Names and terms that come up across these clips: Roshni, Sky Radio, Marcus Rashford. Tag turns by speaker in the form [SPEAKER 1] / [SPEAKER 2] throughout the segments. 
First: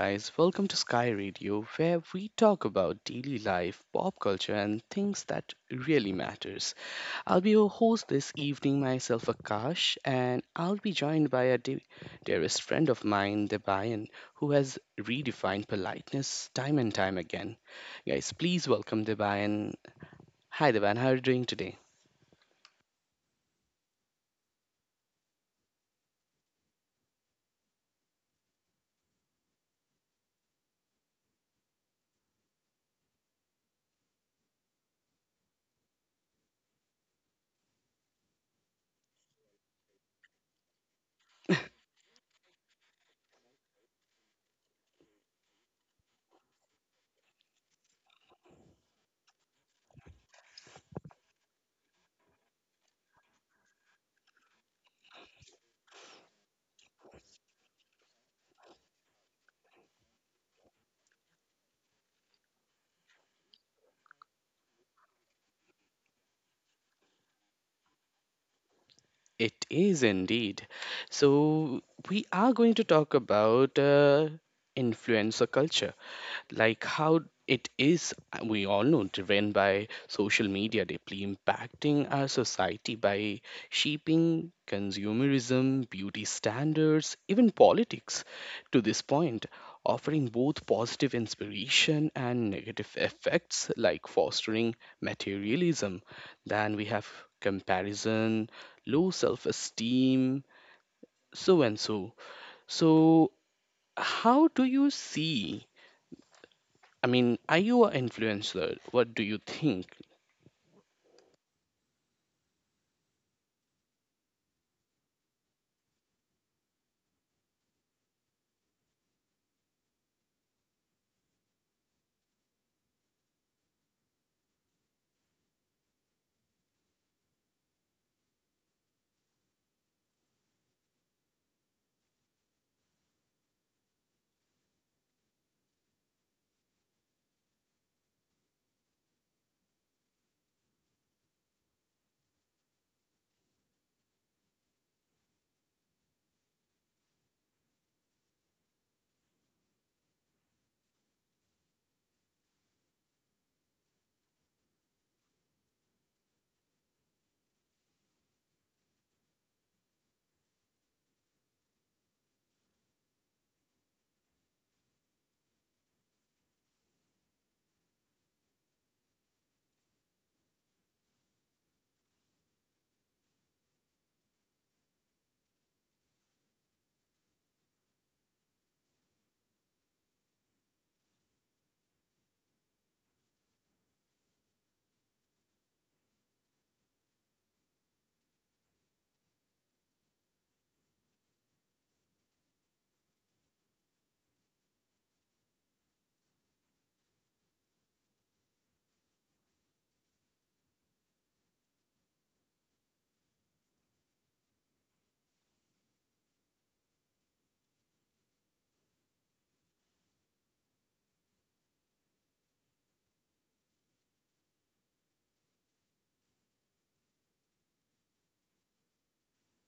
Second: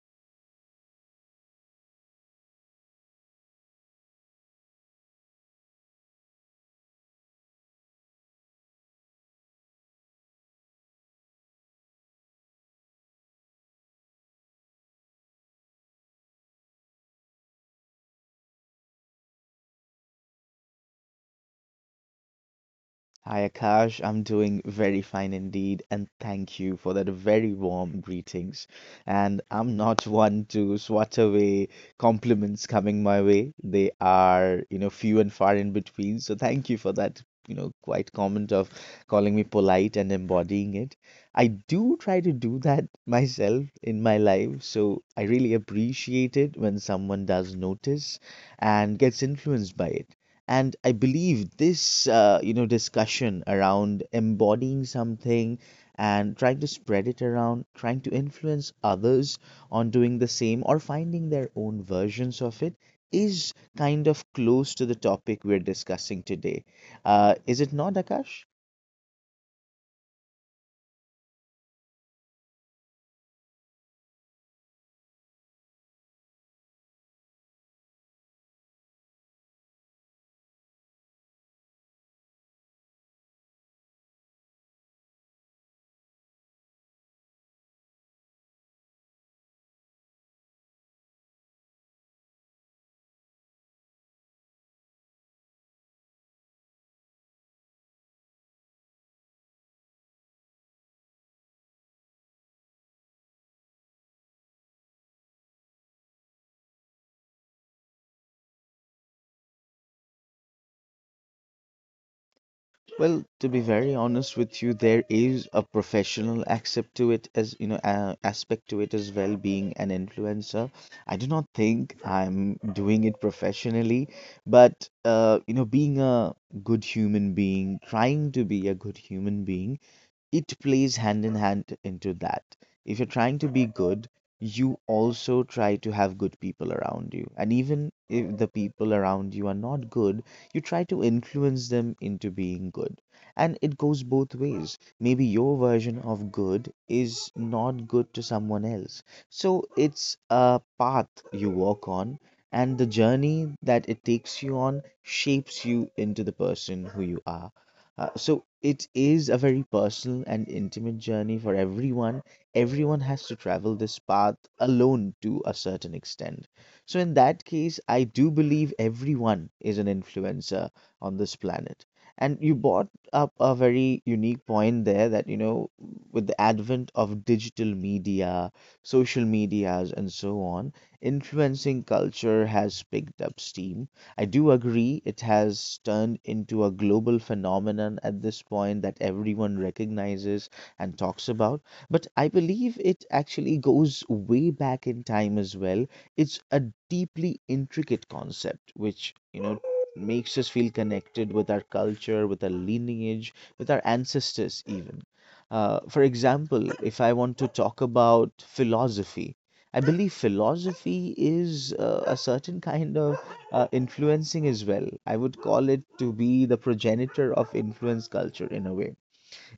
[SPEAKER 1] guys. Welcome to Sky Radio, where we talk about daily life, pop culture, and things that really matters. I'll be your host this evening myself, Akash, and I'll be joined by a dearest friend of mine, Debayan, who has redefined politeness time and time again. Guys, please welcome Debayan. Hi, Debayan. How are you doing today?
[SPEAKER 2] Hi Akash, I'm doing very fine indeed, and thank you for that very warm greetings. And I'm not one to swat away compliments coming my way. They are, you know, few and far in between. So thank you for that, you know, quite comment of calling me polite and embodying it. I do try to do that myself in my life, so I really appreciate it when someone does notice and gets influenced by it. And I believe this you know, discussion around embodying something and trying to spread it around, trying to influence others on doing the same or finding their own versions of it is kind of close to the topic we're discussing today. Is it not, Akash?
[SPEAKER 1] It is indeed. So we are going to talk about. Influencer culture, like how it is, we all know, driven by social media, deeply impacting our society by shaping consumerism, beauty standards, even politics to this point, offering both positive inspiration and negative effects like fostering materialism. Then we have comparison, low self-esteem, so and so. so how do you see? I mean, are you an influencer? What do you think?
[SPEAKER 2] Well, to be very honest with you, there is a professional aspect to it as you know, aspect to it as well, being an influencer. I do not think I'm doing it professionally, but you know, being a good human being, trying to be a good human being, it plays hand in hand into that. If you're trying to be good, you also try to have good people around you. And even if the people around you are not good, you try to influence them into being good. And it goes both ways. Maybe your version of good is not good to someone else. So it's a path you walk on, and the journey that it takes you on shapes you into the person who you are. So it is a very personal and intimate journey for everyone. Everyone has to travel this path alone to a certain extent. So, in that case, I do believe everyone is an influencer on this planet. And you brought up a very unique point there that, you know, with the advent of digital media, social medias, and so on, influencing culture has picked up steam. I do agree it has turned into a global phenomenon at this point that everyone recognizes and talks about. But I believe it actually goes way back in time as well. It's a deeply intricate concept, which, you know, makes us feel connected with our culture, with our lineage, with our ancestors, even. For example, if I want to talk about philosophy, I believe philosophy is a certain kind of influencing as well. I would call it to be the progenitor of influence culture in a way.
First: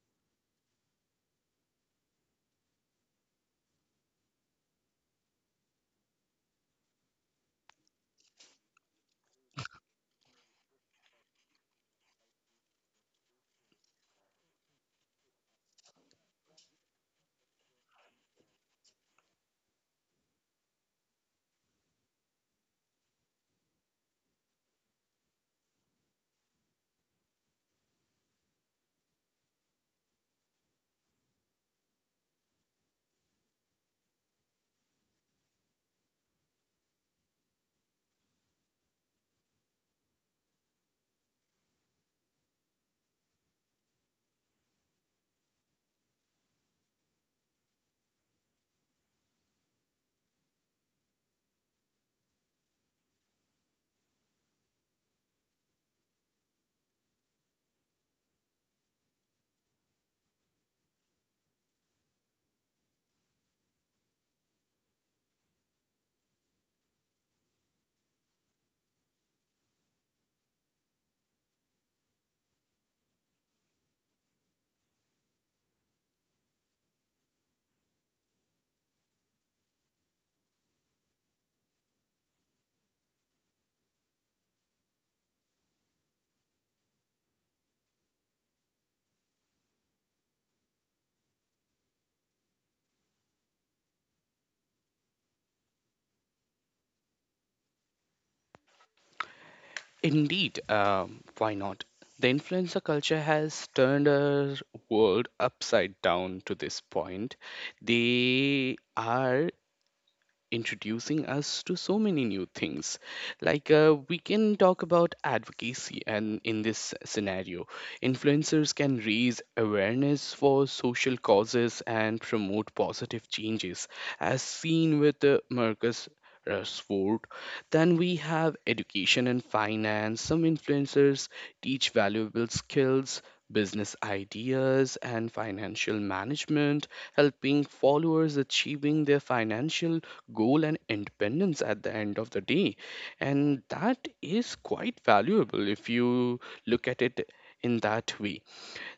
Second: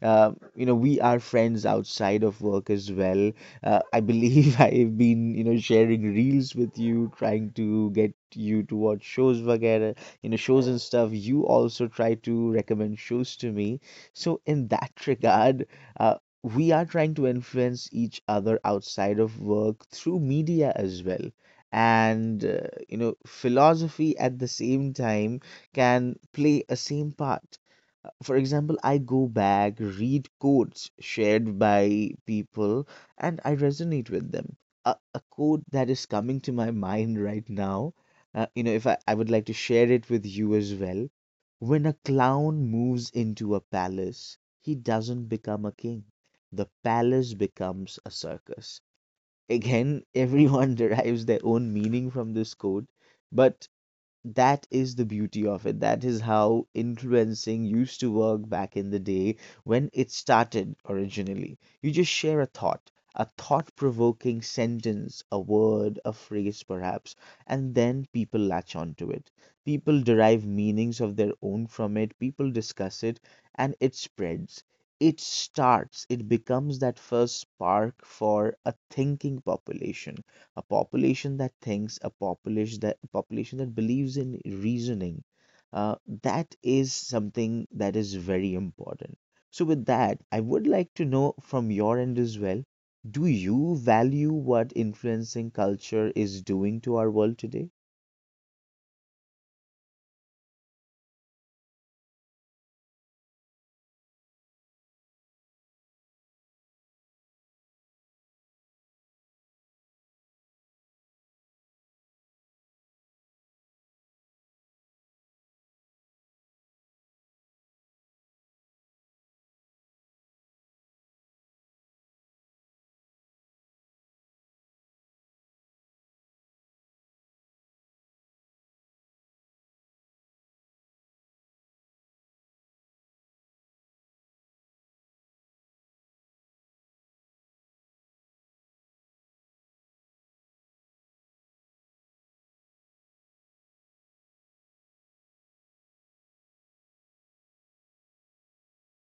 [SPEAKER 2] You know, we are friends outside of work as well. I believe I've been, you know, sharing reels with you, trying to get you to watch shows vagera, you know, shows and stuff. You also try to recommend shows to me, so in that regard, uh, we are trying to influence each other outside of work through media as well. And you know, philosophy at the same time can play a same part. For example, I go back, read quotes shared by people, and I resonate with them. A quote that is coming to my mind right now, you know, if I would like to share it with you as well. When a clown moves into a palace, he doesn't become a king. The palace becomes a circus. Again, everyone derives their own meaning from this quote, but that is the beauty of it. That is how influencing used to work back in the day when it started originally. You just share a thought provoking sentence, a word, a phrase perhaps, and then people latch onto it. People derive meanings of their own from it, people discuss it, and it spreads. It starts, it becomes that first spark for a thinking population, a population that thinks, a population that believes in reasoning. Uh, that is something that is very important. So, with that, I would like to know from your end as well. Do you value what influencing culture is doing to our world today?
[SPEAKER 1] Indeed, why not? The influencer culture has turned our world upside down to this point. They are introducing us to so many new things. Like, we can talk about advocacy, and in this scenario, influencers can raise awareness for social causes and promote positive changes, as seen with Marcus Rashford. Then we have education and finance. Some influencers teach valuable skills, business ideas, and financial management, helping followers achieving their financial goal and independence at the end of the day. And that is quite valuable if you look at it in that way.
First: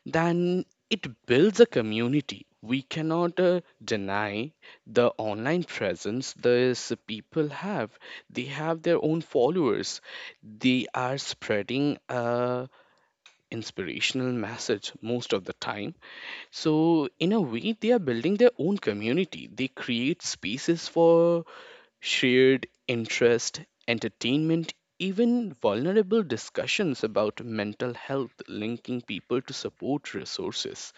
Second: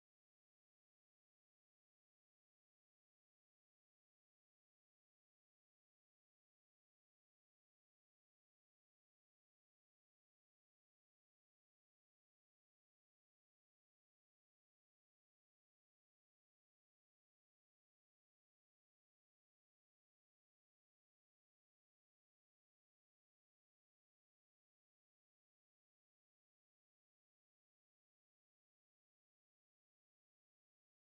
[SPEAKER 1] Then it builds a community. We cannot deny the online presence these people have. They have their own followers. They are spreading a inspirational message most of the time. So in a way they are building their own community. They create spaces for shared interest, entertainment, even vulnerable discussions about mental health, linking people to support resources.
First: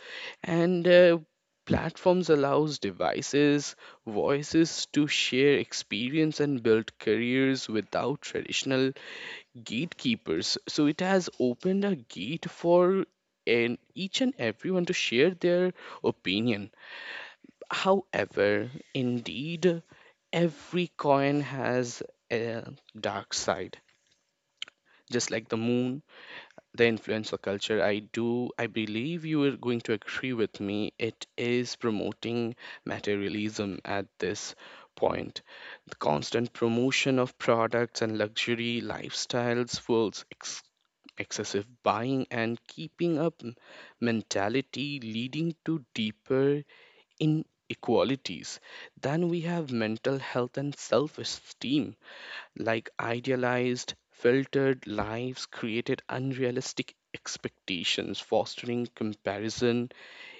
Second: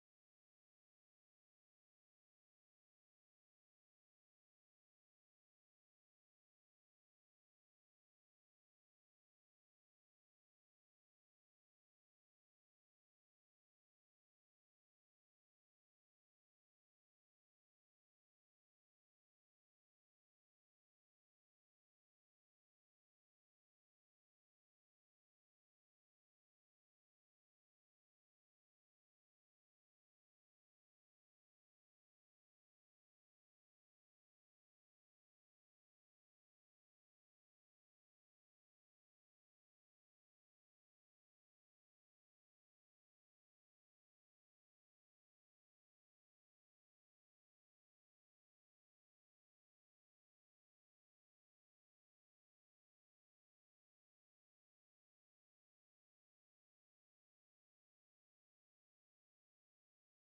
[SPEAKER 1] And platforms allows devices, voices to share experience and build careers without traditional gatekeepers. So it has opened a gate for and each and everyone to share their opinion. However, indeed, every coin has a dark side, just like the moon. The influencer culture, I believe you are going to agree with me, it is promoting materialism at this point. The constant promotion of products and luxury lifestyles fuels excessive buying and keeping up mentality, leading to deeper inequalities. Then we have mental health and self-esteem. Like idealized, filtered lives created unrealistic expectations, fostering comparison,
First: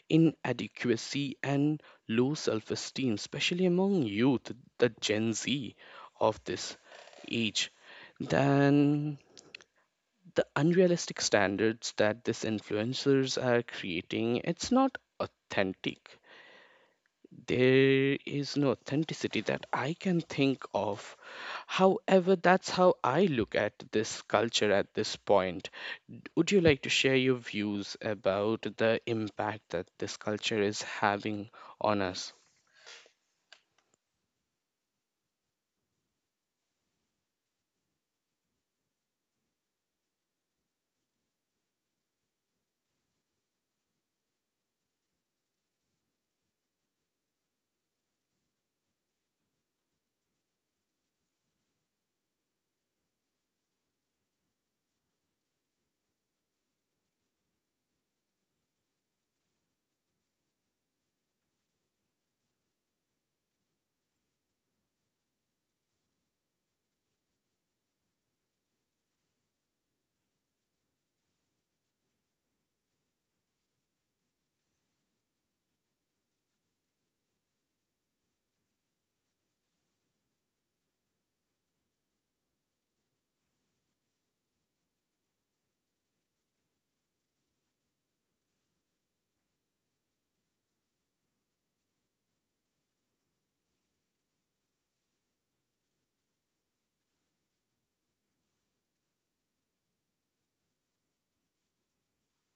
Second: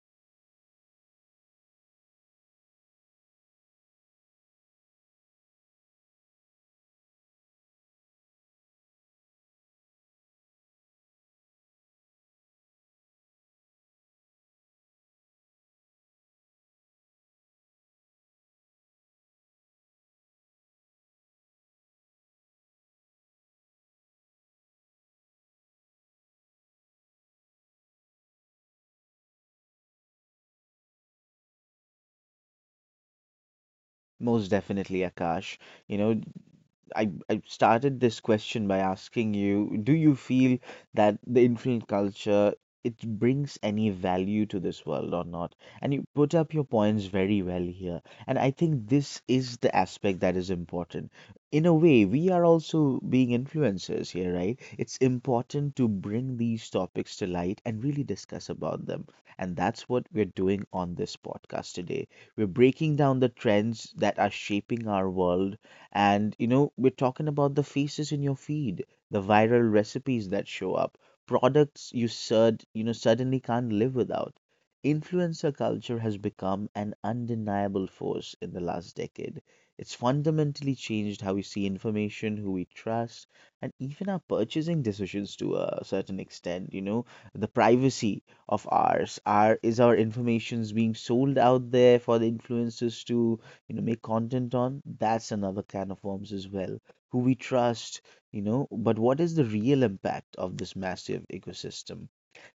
[SPEAKER 1] inadequacy, and low self esteem, especially among youth, the Gen Z of this age. Then the unrealistic standards that these influencers are creating, it's not authentic. There is no authenticity that I can think of. However, that's how I look at this culture at this point. Would you like to share your views about the impact that this culture is having on us?
[SPEAKER 2] Most definitely, Akash. You know, I started this question by asking you, do you feel that the influence culture, it brings any value to this world or not? And you put up your points very well here. And I think this is the aspect that is important. In a way, we are also being influencers here, right? It's important to bring these topics to light and really discuss about them. And that's what we're doing on this podcast today. We're breaking down the trends that are shaping our world, and you know, we're talking about the faces in your feed, the viral recipes that show up, products you sud you know suddenly can't live without. Influencer culture has become an undeniable force in the last decade. It's fundamentally changed how we see information, who we trust, and even our purchasing decisions to a certain extent. You know, the privacy of ours, our information's being sold out there for the influencers to, you know, make content on. That's another can of worms as well. Who we trust, you know, but what is the real impact of this massive ecosystem?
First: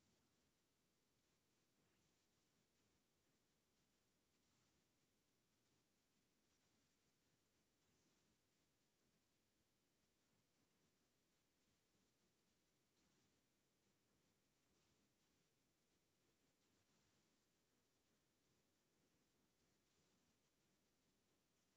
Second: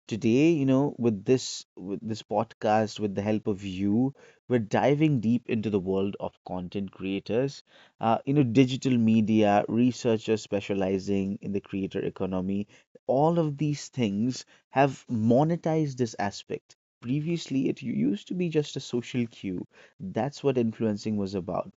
[SPEAKER 2] Today, you know, with this podcast, with the help of you, we're diving deep into the world of content creators. You know, digital media, researchers specializing in the creator economy, all of these things have monetized this aspect. Previously, it used to be just a social cue. That's what influencing was about.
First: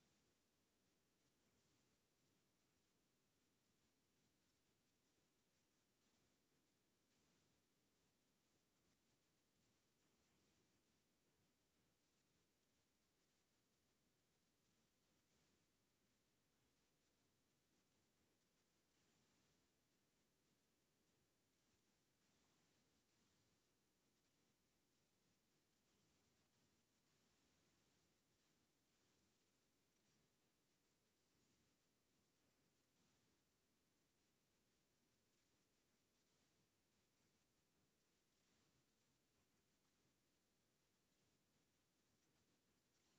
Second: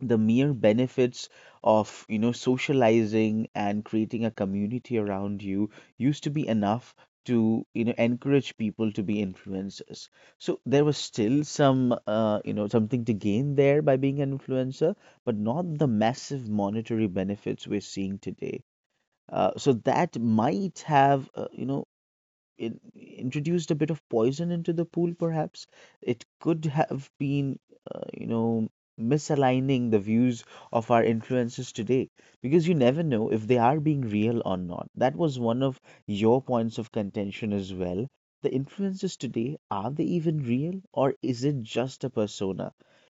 [SPEAKER 2] The mere benefits of, you know, socializing and creating a community around you used to be enough to, you know, encourage people to be influencers. So there was still some you know, something to gain there by being an influencer, but not the massive monetary benefits we're seeing today. So that might have you know, introduced a bit of poison into the pool, perhaps. It could have been, you know, misaligning the views of our influencers today, because you never know if they are being real or not. That was one of your points of contention as well. The influencers today, are they even real, or is it just a persona?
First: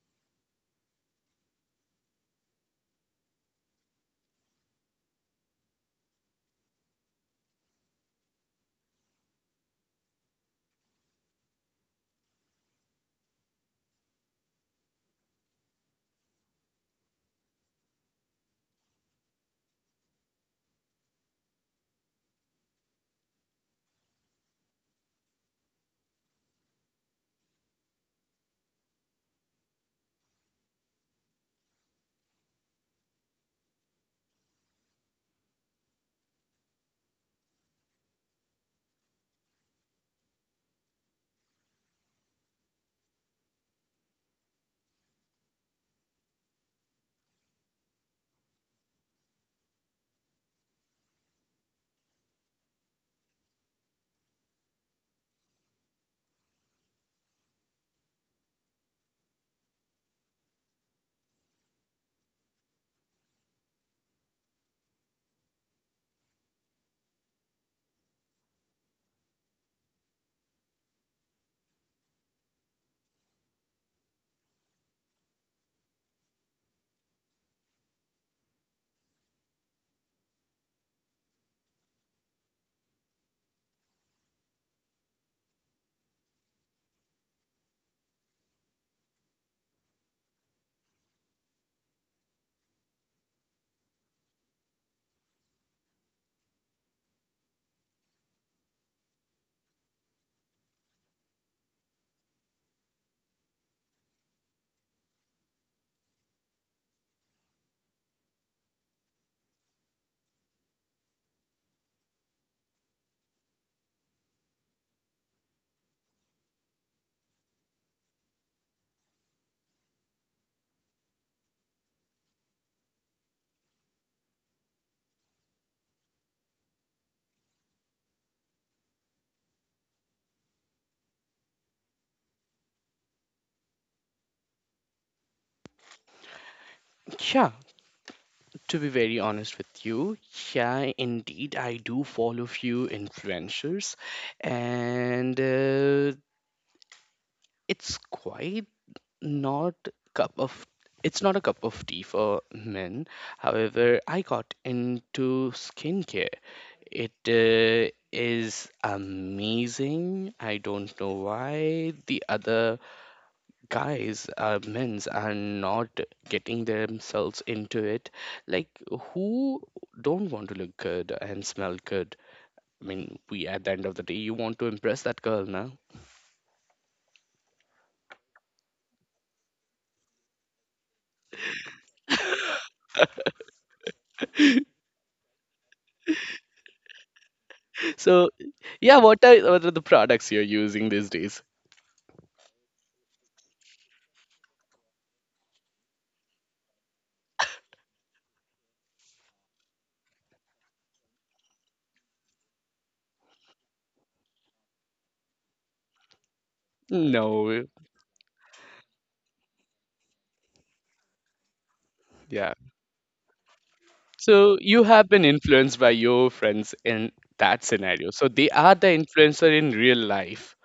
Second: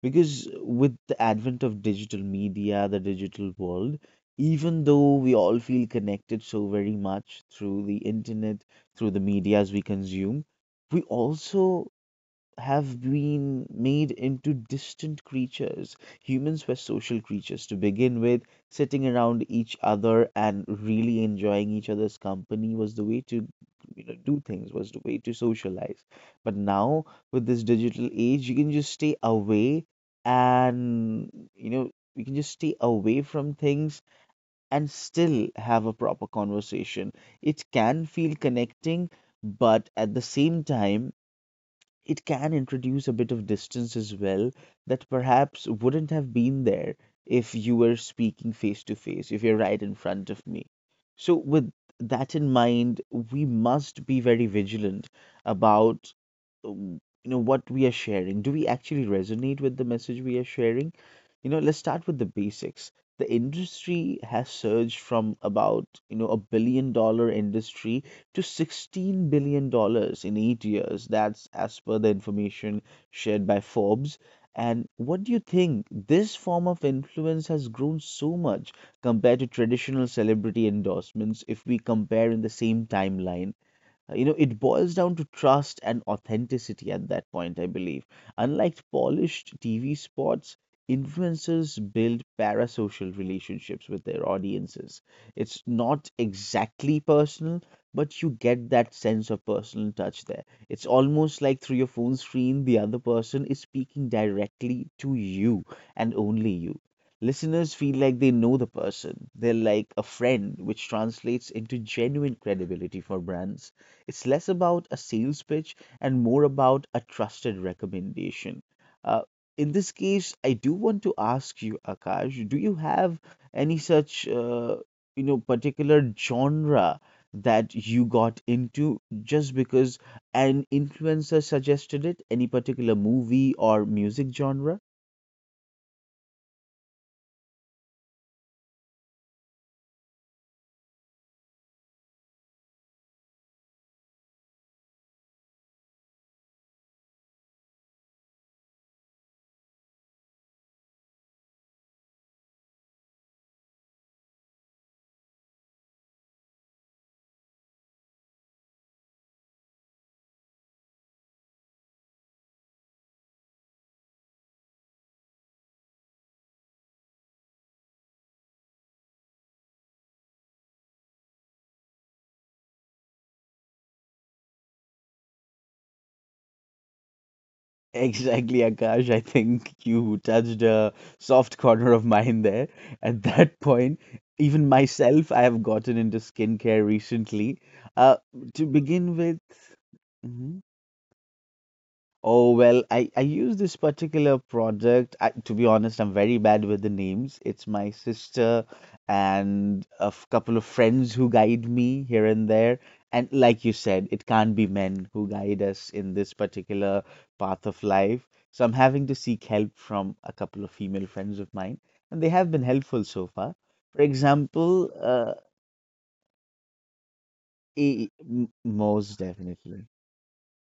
[SPEAKER 2] Because with the advent of digital media, the digital world, even though we all feel connected so very much through the internet, through the medias we consume, we also have been made into distant creatures. Humans were social creatures to begin with. Sitting around each other and really enjoying each other's company was the way to, you know, do things, was the way to socialize. But now with this digital age, you can just stay away, and you know, we can just stay away from things and still have a proper conversation. It can feel connecting, but at the same time, it can introduce a bit of distance as well that perhaps wouldn't have been there if you were speaking face to face, if you're right in front of me. So, with that in mind, we must be very vigilant about you know, what we are sharing. Do we actually resonate with the message we are sharing? You know, let's start with the basics. The industry has surged from about, you know, $1 billion industry to $16 billion dollars in 8 years. That's as per the information shared by Forbes. And what do you think? This form of influence has grown so much compared to traditional celebrity endorsements if we compare in the same timeline. You know, it boils down to trust and authenticity at that point, I believe. Unlike polished TV spots, influencers build parasocial relationships with their audiences. It's not exactly personal, but you get that sense of personal touch there. It's almost like through your phone screen the other person is speaking directly to you and only you. Listeners feel like they know the person, they're like a friend, which translates into genuine credibility for brands. It's less about a sales pitch and more about a trusted recommendation. Uh, in this case, I do want to ask you, Akash, do you have any such, you know, particular genre that you got into just because an influencer suggested it? Any particular movie or music genre?
[SPEAKER 1] Yeah, to be very honest with you, yeah, indeed, I do follow few influencers, and it's quite not cup of it's not a cup of tea for men. However, I got into skincare. It is amazing. I don't know why the other guys, men's, are not getting themselves into it. Like, who don't want to look good and smell good? I mean, we at the end of the day, you want to impress that girl now.
[SPEAKER 2] Exactly, Akash. I think you touched a soft corner of mine there. At that point, even myself, I have gotten into skincare recently. Uh,
[SPEAKER 1] So,
[SPEAKER 2] to
[SPEAKER 1] yeah,
[SPEAKER 2] begin
[SPEAKER 1] what
[SPEAKER 2] with,
[SPEAKER 1] are, what are the products you're
[SPEAKER 2] mm-hmm.
[SPEAKER 1] using these days?
[SPEAKER 2] Oh well, I use this particular product. I, to be honest, I'm very bad with the names. It's my sister and couple of friends who guide me here and there. And like you said, it can't be men who guide us in this particular
[SPEAKER 1] No, eh,
[SPEAKER 2] path of life. So I'm having to seek help from a couple of female friends of mine, and they have
[SPEAKER 1] yeah.
[SPEAKER 2] been helpful so far. For
[SPEAKER 1] So you
[SPEAKER 2] example,
[SPEAKER 1] have been influenced by your friends in that scenario. So they are the
[SPEAKER 2] most
[SPEAKER 1] influencer in
[SPEAKER 2] definitely.
[SPEAKER 1] real life.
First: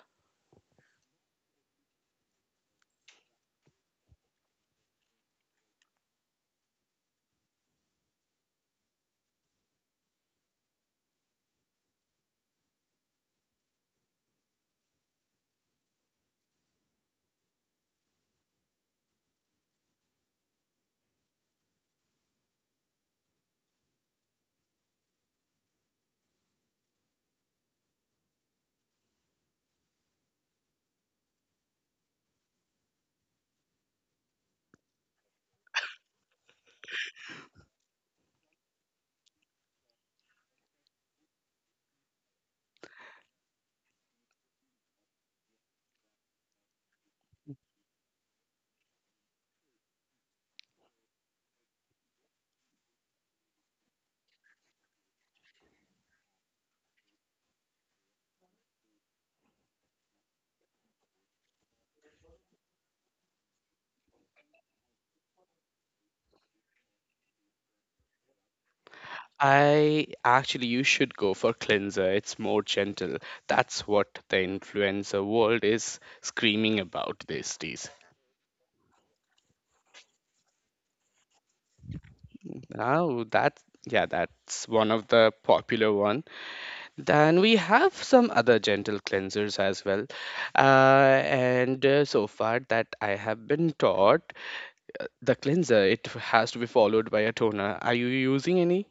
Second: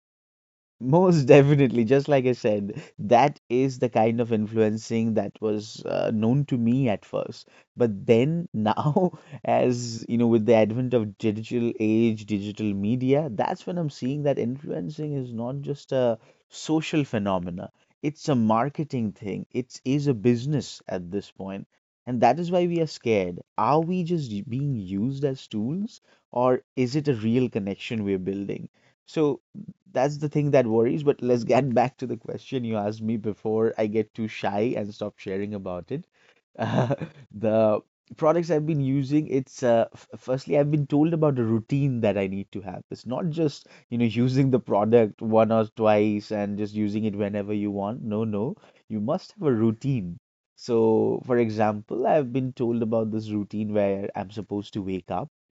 [SPEAKER 2] Most definitely, just like I said, that is the kind of influencing that was known to me at first. But then now, as you know, with the advent of digital age, digital media, that's when I'm seeing that influencing is not just a social phenomena. It's a marketing thing. It is a business at this point. And that is why we are scared. Are we just being used as tools, or is it a real connection we're building? So that's the thing that worries, but let's get back to the question you asked me before I get too shy and stop sharing about it. Uh, the products I've been using, it's firstly, I've been told about a routine that I need to have. It's not just, you know, using the product one or twice and just using it whenever you want. No, no, you must have a routine. So, for example, I've been told about this routine where I'm supposed to wake up
[SPEAKER 1] I actually, you should go for cleanser. It's more gentle. That's what the influencer world is screaming about these days. Now that, yeah, that's one of the popular one. Then we have some other gentle cleansers as well. And so far that I have been taught. The cleanser, it has to be followed by a toner. Are you using any?